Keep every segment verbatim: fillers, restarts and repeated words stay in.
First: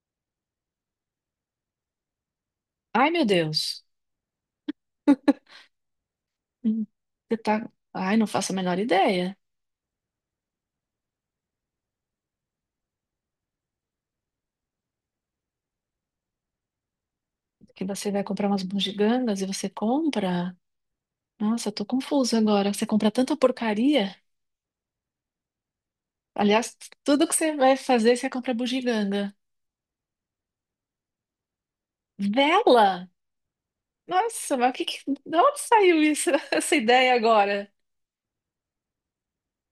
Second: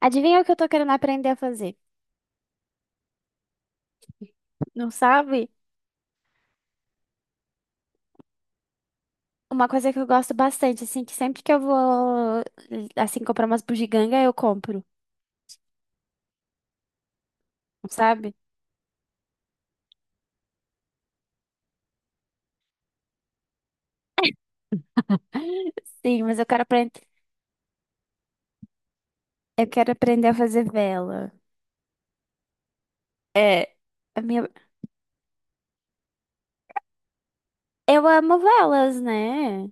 Adivinha o que eu tô querendo aprender a fazer? Ai, meu Deus. Não sabe? Hum. Você tá. Ai, não faço a menor ideia. Uma coisa que eu gosto bastante, assim, que sempre que eu vou, assim, comprar umas bugiganga, eu compro, Que não você vai sabe? comprar umas bugigangas e você compra. Nossa, eu tô confusa agora. Você compra tanta porcaria. Sim, mas eu quero Aliás, aprender, tudo que você vai fazer, você compra bugiganga. eu quero aprender a fazer vela. Vela? É, a minha... Nossa, mas o que que... De onde saiu isso, essa ideia agora? Eu amo velas, né?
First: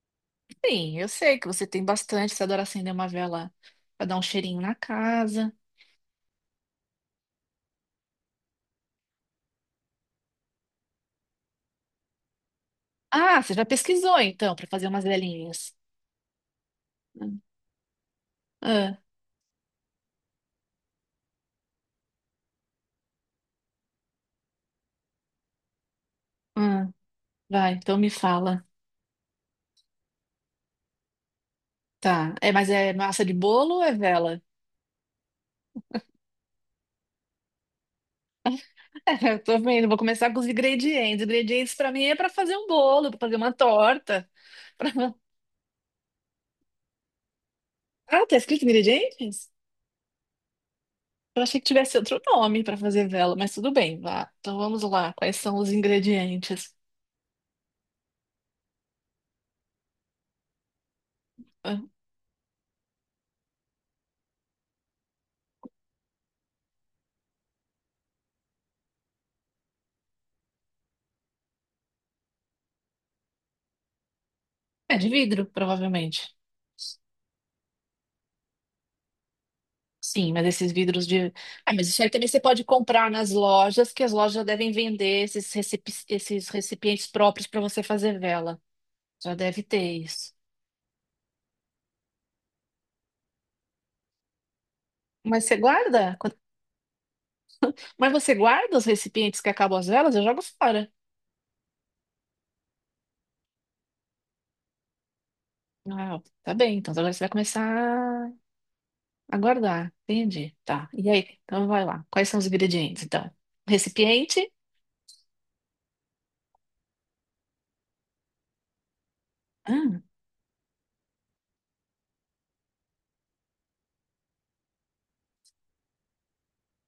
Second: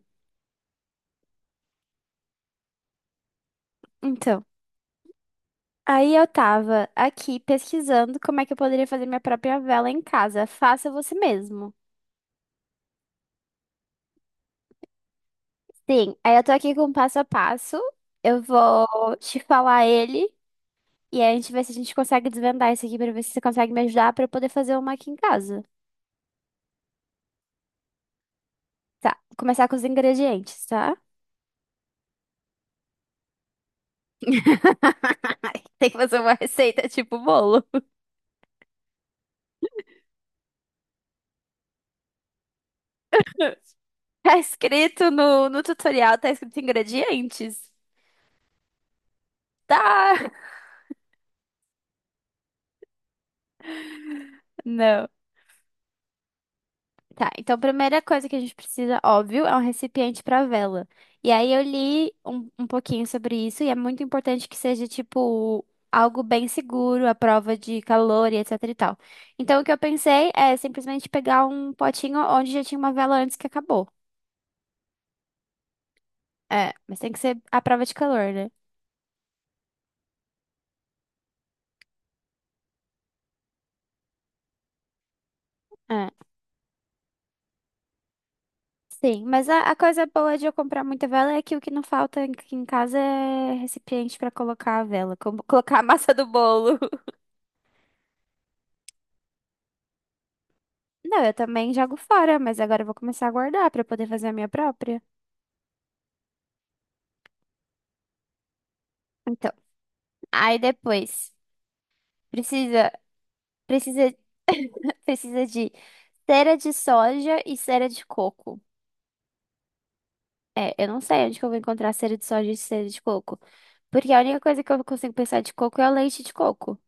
Sim, eu sei que você tem bastante. Você adora acender uma vela pra dar um Então, cheirinho na casa. aí eu tava aqui pesquisando como é que eu poderia fazer minha própria vela em casa. Faça você mesmo. Ah, você já pesquisou então, pra fazer umas velinhas. Sim, aí eu tô aqui com o passo a passo. Eu Ah, vou te falar ele. E aí a gente vê se a gente consegue desvendar isso aqui pra ver se você consegue me ajudar pra eu poder fazer uma aqui em casa. ah, vai, então me fala. Tá, vou começar com os ingredientes, tá? Tá. É, mas é massa de bolo ou é vela? Tem que fazer uma receita tipo bolo. É, eu tô vendo. Vou começar com os ingredientes. Ingredientes pra mim é pra fazer um bolo, pra fazer uma torta. Tá pra- escrito no, no tutorial, tá escrito ingredientes. Ah, tá escrito ingredientes? Tá! Eu achei que tivesse outro nome pra fazer vela, mas tudo bem. Vá. Então vamos Não. lá. Quais são os ingredientes? Tá, então a primeira coisa que a gente precisa, óbvio, é um recipiente para vela. E aí eu Ah, li um, um pouquinho sobre isso e é muito importante que seja, tipo, algo bem seguro, à prova de calor e etc e tal. Então o que eu pensei é simplesmente pegar um potinho onde já tinha uma vela antes que acabou. é de vidro, provavelmente. É, mas tem que ser à prova de calor, né? Sim, mas esses vidros de. Ah, mas isso aí também você pode comprar nas lojas, que as lojas já devem vender esses, recep- É. esses recipientes próprios para você fazer vela. Sim, Já mas a, deve a ter coisa isso. boa de eu comprar muita vela é que o que não falta aqui em casa é recipiente para colocar a vela, como Mas você colocar a massa guarda? do Quando- bolo. Mas você guarda os recipientes que acabam as velas? Eu jogo fora. Não, eu também jogo fora, mas agora eu vou começar a guardar pra eu poder fazer a minha própria. Ah, tá bem. Então agora você vai começar a Então, guardar. Entendi. aí Tá. E depois aí? Então vai lá. Quais são os precisa ingredientes, então? precisa Recipiente. precisa de cera de soja e cera de coco. Ah, É, eu não sei onde que eu vou encontrar cera de soja e cera de coco, porque a única coisa que eu consigo pensar de coco é o leite de coco.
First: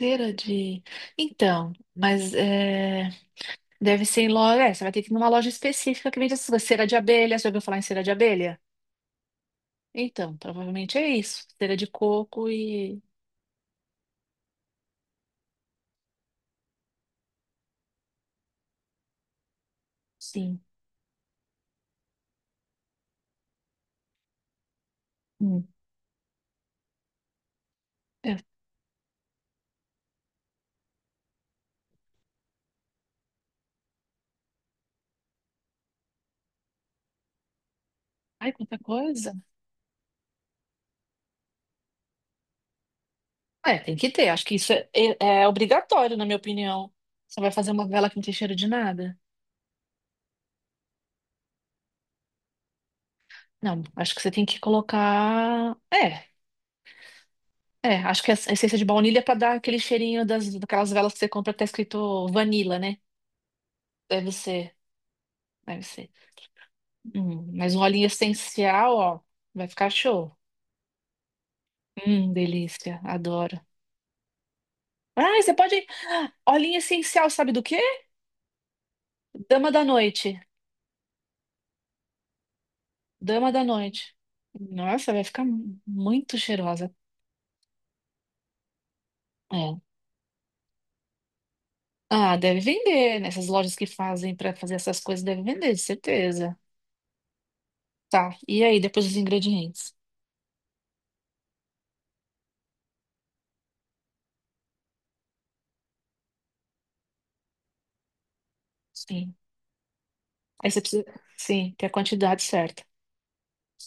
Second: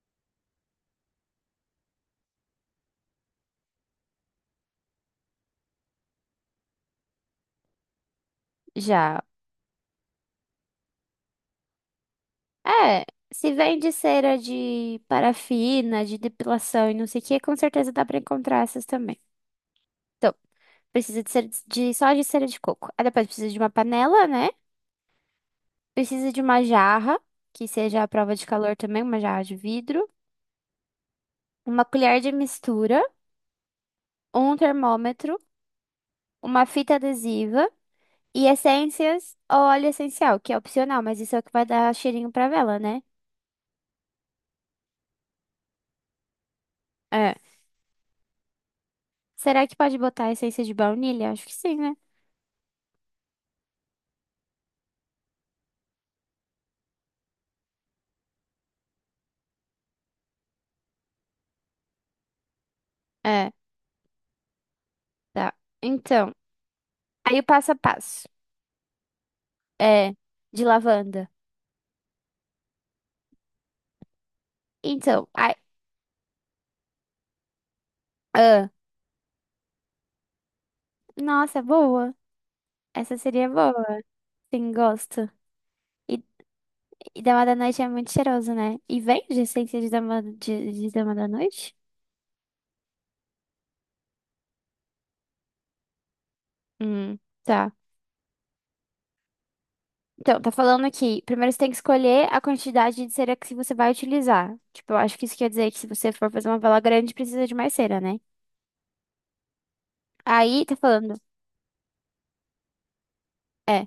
cera de. Então, mas é, deve ser em loja. É, você vai ter que ir numa loja específica que vende essas coisas. Cera de abelha. Você já ouviu falar em cera de abelha? Já. Então, provavelmente é isso. Cera de coco e. É, se vende cera de parafina, de depilação e não sei o que, com certeza dá pra encontrar essas também. Então, Sim. precisa de, cera de só de cera de coco. Aí depois precisa de uma panela, né? Hum. Precisa de uma jarra, que seja à prova É. de calor também, uma jarra de vidro, uma colher de mistura, um termômetro, uma fita adesiva e Ai, quanta coisa! essências ou óleo essencial, que é opcional, mas isso é o que vai dar cheirinho pra vela, né? É, tem que ter. Acho que isso é, é- é obrigatório, na minha opinião. É. Você vai fazer uma vela que não tem cheiro de nada? Será que pode botar essência de baunilha? Acho que sim, né? Não, acho que você tem que colocar. É, é. Acho que a essência de baunilha é pra dar aquele cheirinho das, daquelas velas que você compra que tá escrito vanilla, né? É, Deve ser, tá. deve ser. Então, aí o Hum, passo mas a um olhinho passo. essencial, ó, vai ficar É, show. de lavanda. Hum, delícia, adoro. Então, Ah, ai, você pode. Olhinho essencial, sabe do quê? ah, Dama da noite. nossa, boa. Essa seria Dama da boa. noite. Sim, Nossa, vai gosto. ficar mu- E, muito cheirosa. e Dama da Noite é muito cheiroso, né? E vende É. essência de Dama, de, de Dama da Noite? Ah, deve vender. Nessas lojas que fazem para fazer essas coisas, deve vender, de certeza. Hum, tá. Tá. E aí, depois os ingredientes? Então, tá falando aqui. Primeiro você tem que escolher a quantidade de cera que você vai utilizar. Tipo, eu acho que isso quer dizer que se você for fazer uma vela grande, precisa de mais cera, né? Sim. Aí Aí tá você precisa, falando. sim, ter a quantidade certa. é,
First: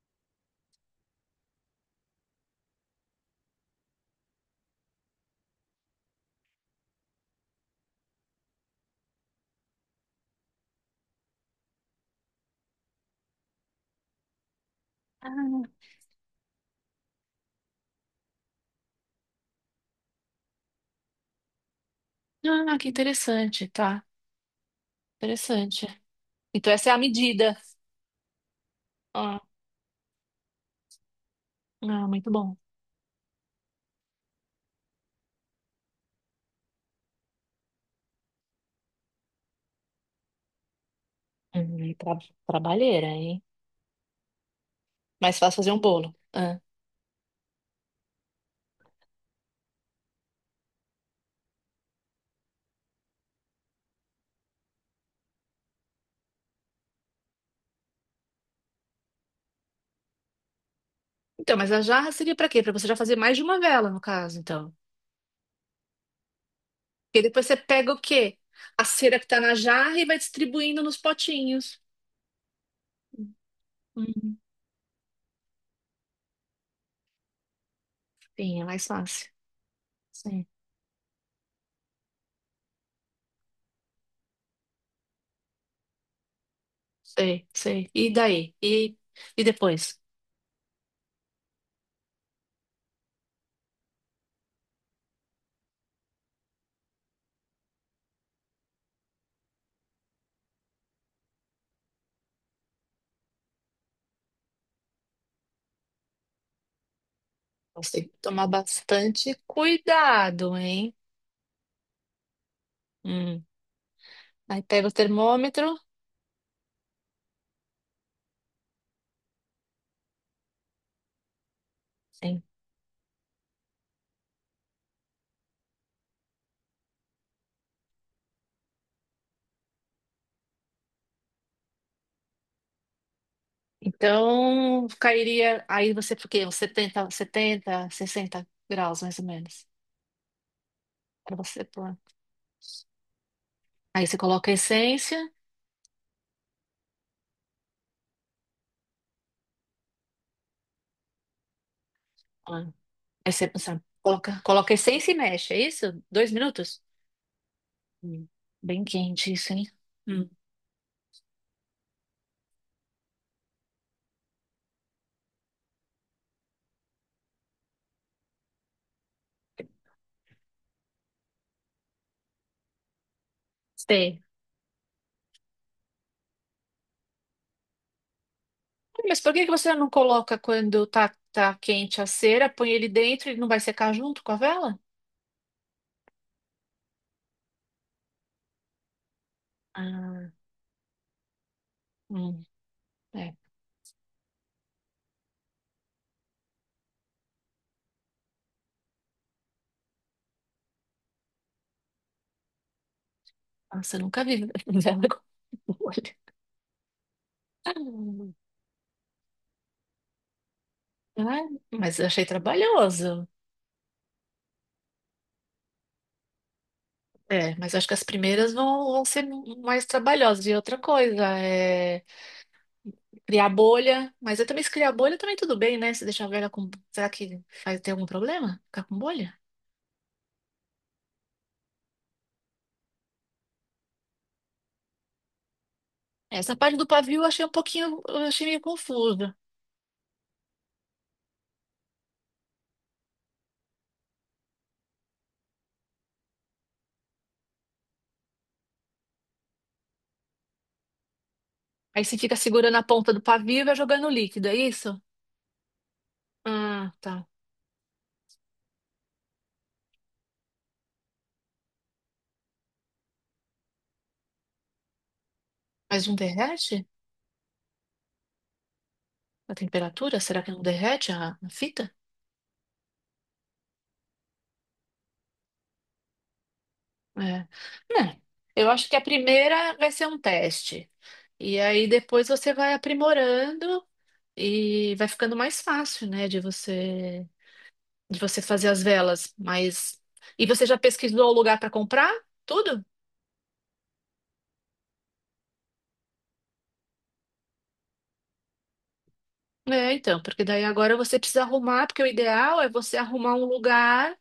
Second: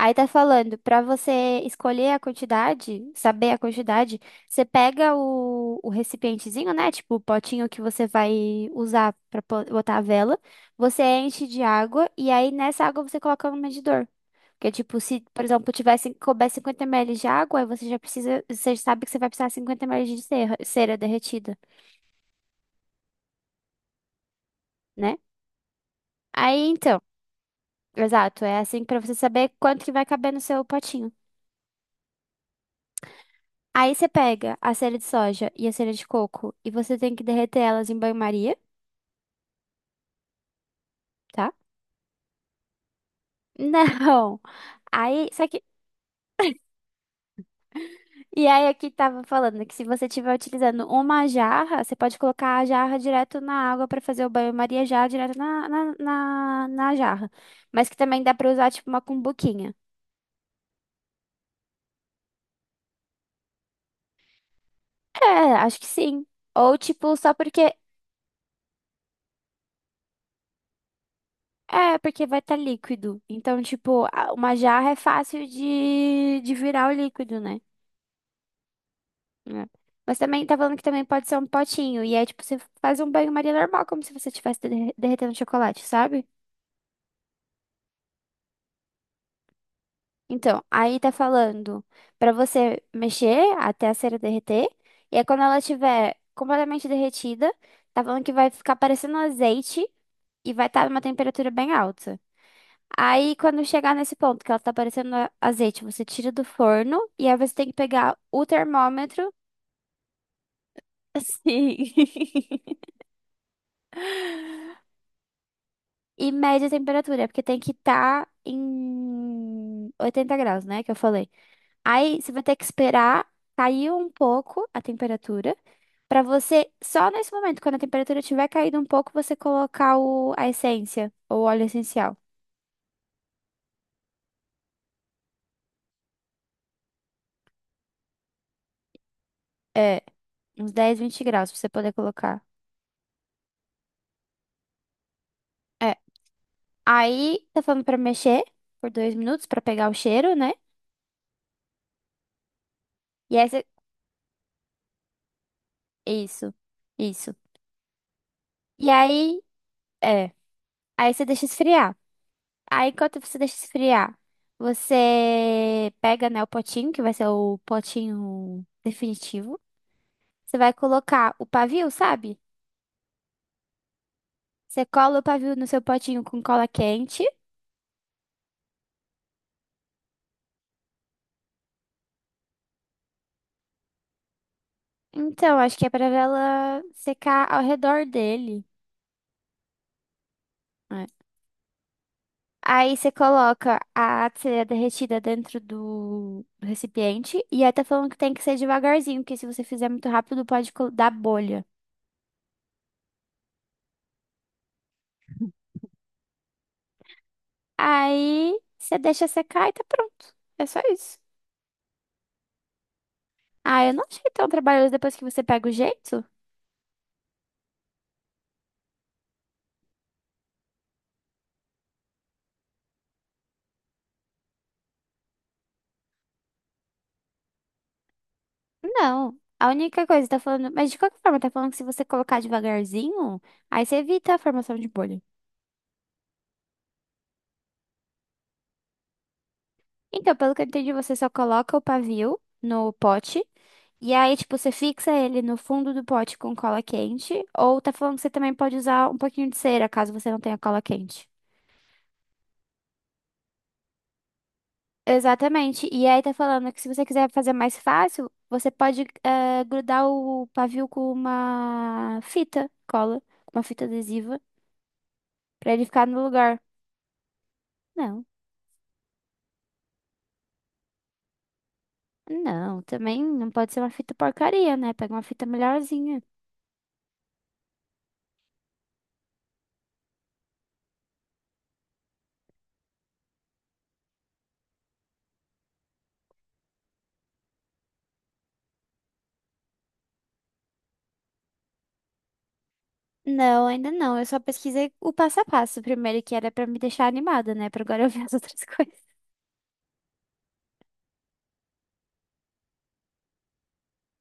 Aí tá falando, pra você escolher a quantidade, saber a quantidade, você pega o, o recipientezinho, né? Tipo, o potinho que você vai usar pra po- botar a vela. Você enche de água e aí nessa água você coloca no medidor. Porque, tipo, se, por exemplo, Ah, tivesse, couber cinquenta mililitros de água, aí você já precisa, você sabe que você vai precisar de cinquenta mililitros de cera, cera derretida, ah, que interessante, tá. né? Interessante. Aí Então essa é a então, medida. exato, é assim pra você Ah, saber quanto que vai caber no seu potinho. ah, muito bom. Aí você pega a cera de soja e a cera de coco e você tem que derreter elas em banho-maria, tá? Hum, tra- trabalheira, hein? Não. Aí, Mais só fácil que, fazer um bolo. Ah. e aí aqui tava falando que se você estiver utilizando uma jarra, você pode colocar a jarra direto na água pra fazer o banho-maria já direto na, na, na, na jarra. Mas que também dá pra usar tipo uma cumbuquinha. Então, mas a jarra seria pra quê? Pra você já fazer mais de uma vela, no caso, então. É, acho que sim. Ou tipo, Porque só depois você porque pega o quê? A cera que tá na jarra e vai distribuindo nos potinhos. é, porque vai estar líquido. Então, tipo, a- Hum. uma jarra é fácil de, de virar o líquido, né? Sim, é mais fácil. É. Mas também Sim, tá falando que também pode ser um potinho. E é tipo, você faz um banho-maria normal, como se você estivesse derre- derretendo chocolate, sabe? sei, sei. E daí? E, e depois? Então, aí tá falando pra você mexer até a cera derreter. E aí, quando ela estiver completamente derretida, tá falando que vai ficar parecendo um azeite e vai estar numa temperatura bem alta. Aí, quando chegar nesse ponto que ela tá parecendo a- azeite, você tira do forno e aí você tem que Você tem pegar que o tomar termômetro. bastante cuidado, hein? Sim. Hum. Aí pega o termômetro. E média temperatura, porque tem que estar em oitenta graus, né? Que eu falei. Aí você Sim. vai ter que esperar cair um pouco a temperatura, pra você, só nesse momento, quando a temperatura tiver caído um pouco, você colocar o, a essência, ou o óleo essencial. Então, cairia. Aí você, porque uns setenta 70, sessenta graus, mais ou menos. É, uns dez vinte Pra graus pra você você poder pôr. colocar. Aí você coloca a essência. É. Aí tá falando pra mexer por dois minutos pra pegar o cheiro, né? Ah, aí E aí você, você... você coloca, coloca a essência e mexe, é isso? Dois Isso, minutos? isso. Hum. Bem E quente aí, isso, hein? Hum. é. Aí você deixa esfriar. Aí, enquanto você deixa esfriar, você pega, né, o potinho, que vai ser o potinho definitivo. Você vai colocar o pavio, sabe? Sei. Você cola o pavio no seu potinho com cola quente. Mas por que que você não coloca quando tá, tá quente a cera, põe ele dentro e não vai secar junto com a vela? Então, acho que é pra ela secar ao redor dele. Ah, É. hum, Aí você é. coloca a cera derretida dentro do do recipiente. E aí tá falando que tem que ser devagarzinho, porque se você fizer muito rápido, pode col- dar bolha. Nossa, eu nunca vi vela com bolha. Aí você deixa secar e tá pronto. É só isso. Ah, mas eu achei trabalhoso. Ah, eu não achei tão trabalhoso depois que você pega o jeito. É, mas acho que as primeiras vão, vão ser mais trabalhosas. E outra coisa, é criar bolha. Mas eu também, se criar bolha, também tudo bem, né? Se deixar a vela com. Será que vai ter algum problema? Ficar com bolha? Não. A única coisa, tá falando. Mas de qualquer forma, tá falando que se você colocar devagarzinho, aí você evita a formação de bolha. Essa parte do pavio eu achei um pouquinho. Eu achei meio confuso. Então, pelo que eu entendi, você só coloca o pavio no pote. E aí, tipo, você fixa ele no fundo do pote com cola quente. Ou tá falando que você também pode usar um pouquinho de cera, caso você não tenha cola quente. Aí você fica segurando a ponta do pavio e vai jogando o líquido, é isso? Exatamente. E aí tá falando que se Ah, você tá. quiser fazer mais fácil, você pode eh, grudar o pavio com uma fita cola, com uma fita adesiva, pra ele ficar Mas não no lugar. derrete? Não, A temperatura? Será que não derrete a, a fita? não, também não pode ser uma fita porcaria, né? Pega uma fita melhorzinha. É. Não. Eu acho que a primeira vai ser um teste. E aí depois você vai aprimorando e vai ficando mais fácil, né, de você de você fazer as velas, mas e você já pesquisou o lugar para comprar? Tudo? Não, ainda não. Eu só pesquisei o passo a passo primeiro, que era pra me deixar animada, né? Pra agora eu ver as outras coisas. É, então, porque daí agora você precisa arrumar, porque o ideal é você arrumar um lugar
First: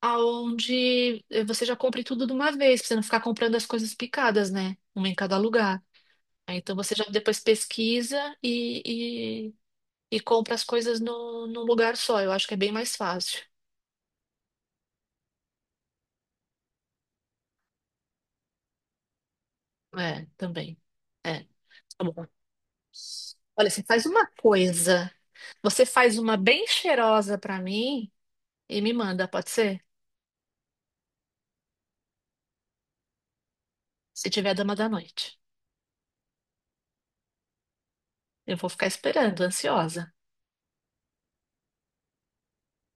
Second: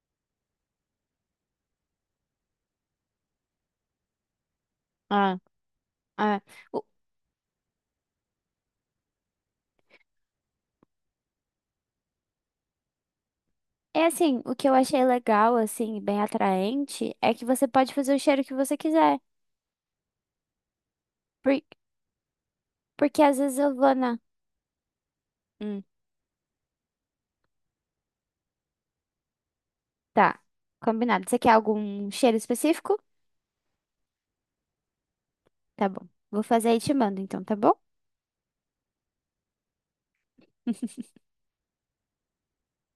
aonde eh, você já compre tudo de uma vez, pra você não ficar comprando as coisas picadas, né? Uma em cada Ah, lugar. ah, Aí, então o- você já depois pesquisa e, e, e compra as coisas no, num lugar só. Eu acho que é bem mais fácil. é assim, o que eu achei legal, assim, bem atraente, é que você pode fazer o cheiro que você quiser. É, também. É. Tá bom. Porque às vezes Olha, eu você vou faz na. uma coisa. Hum, Você faz uma bem cheirosa pra mim e me manda, pode ser? tá. Combinado. Você quer algum cheiro específico? Se tiver dama da noite. Tá bom. Vou fazer e te mando, então, tá bom? Eu vou ficar esperando, ansiosa.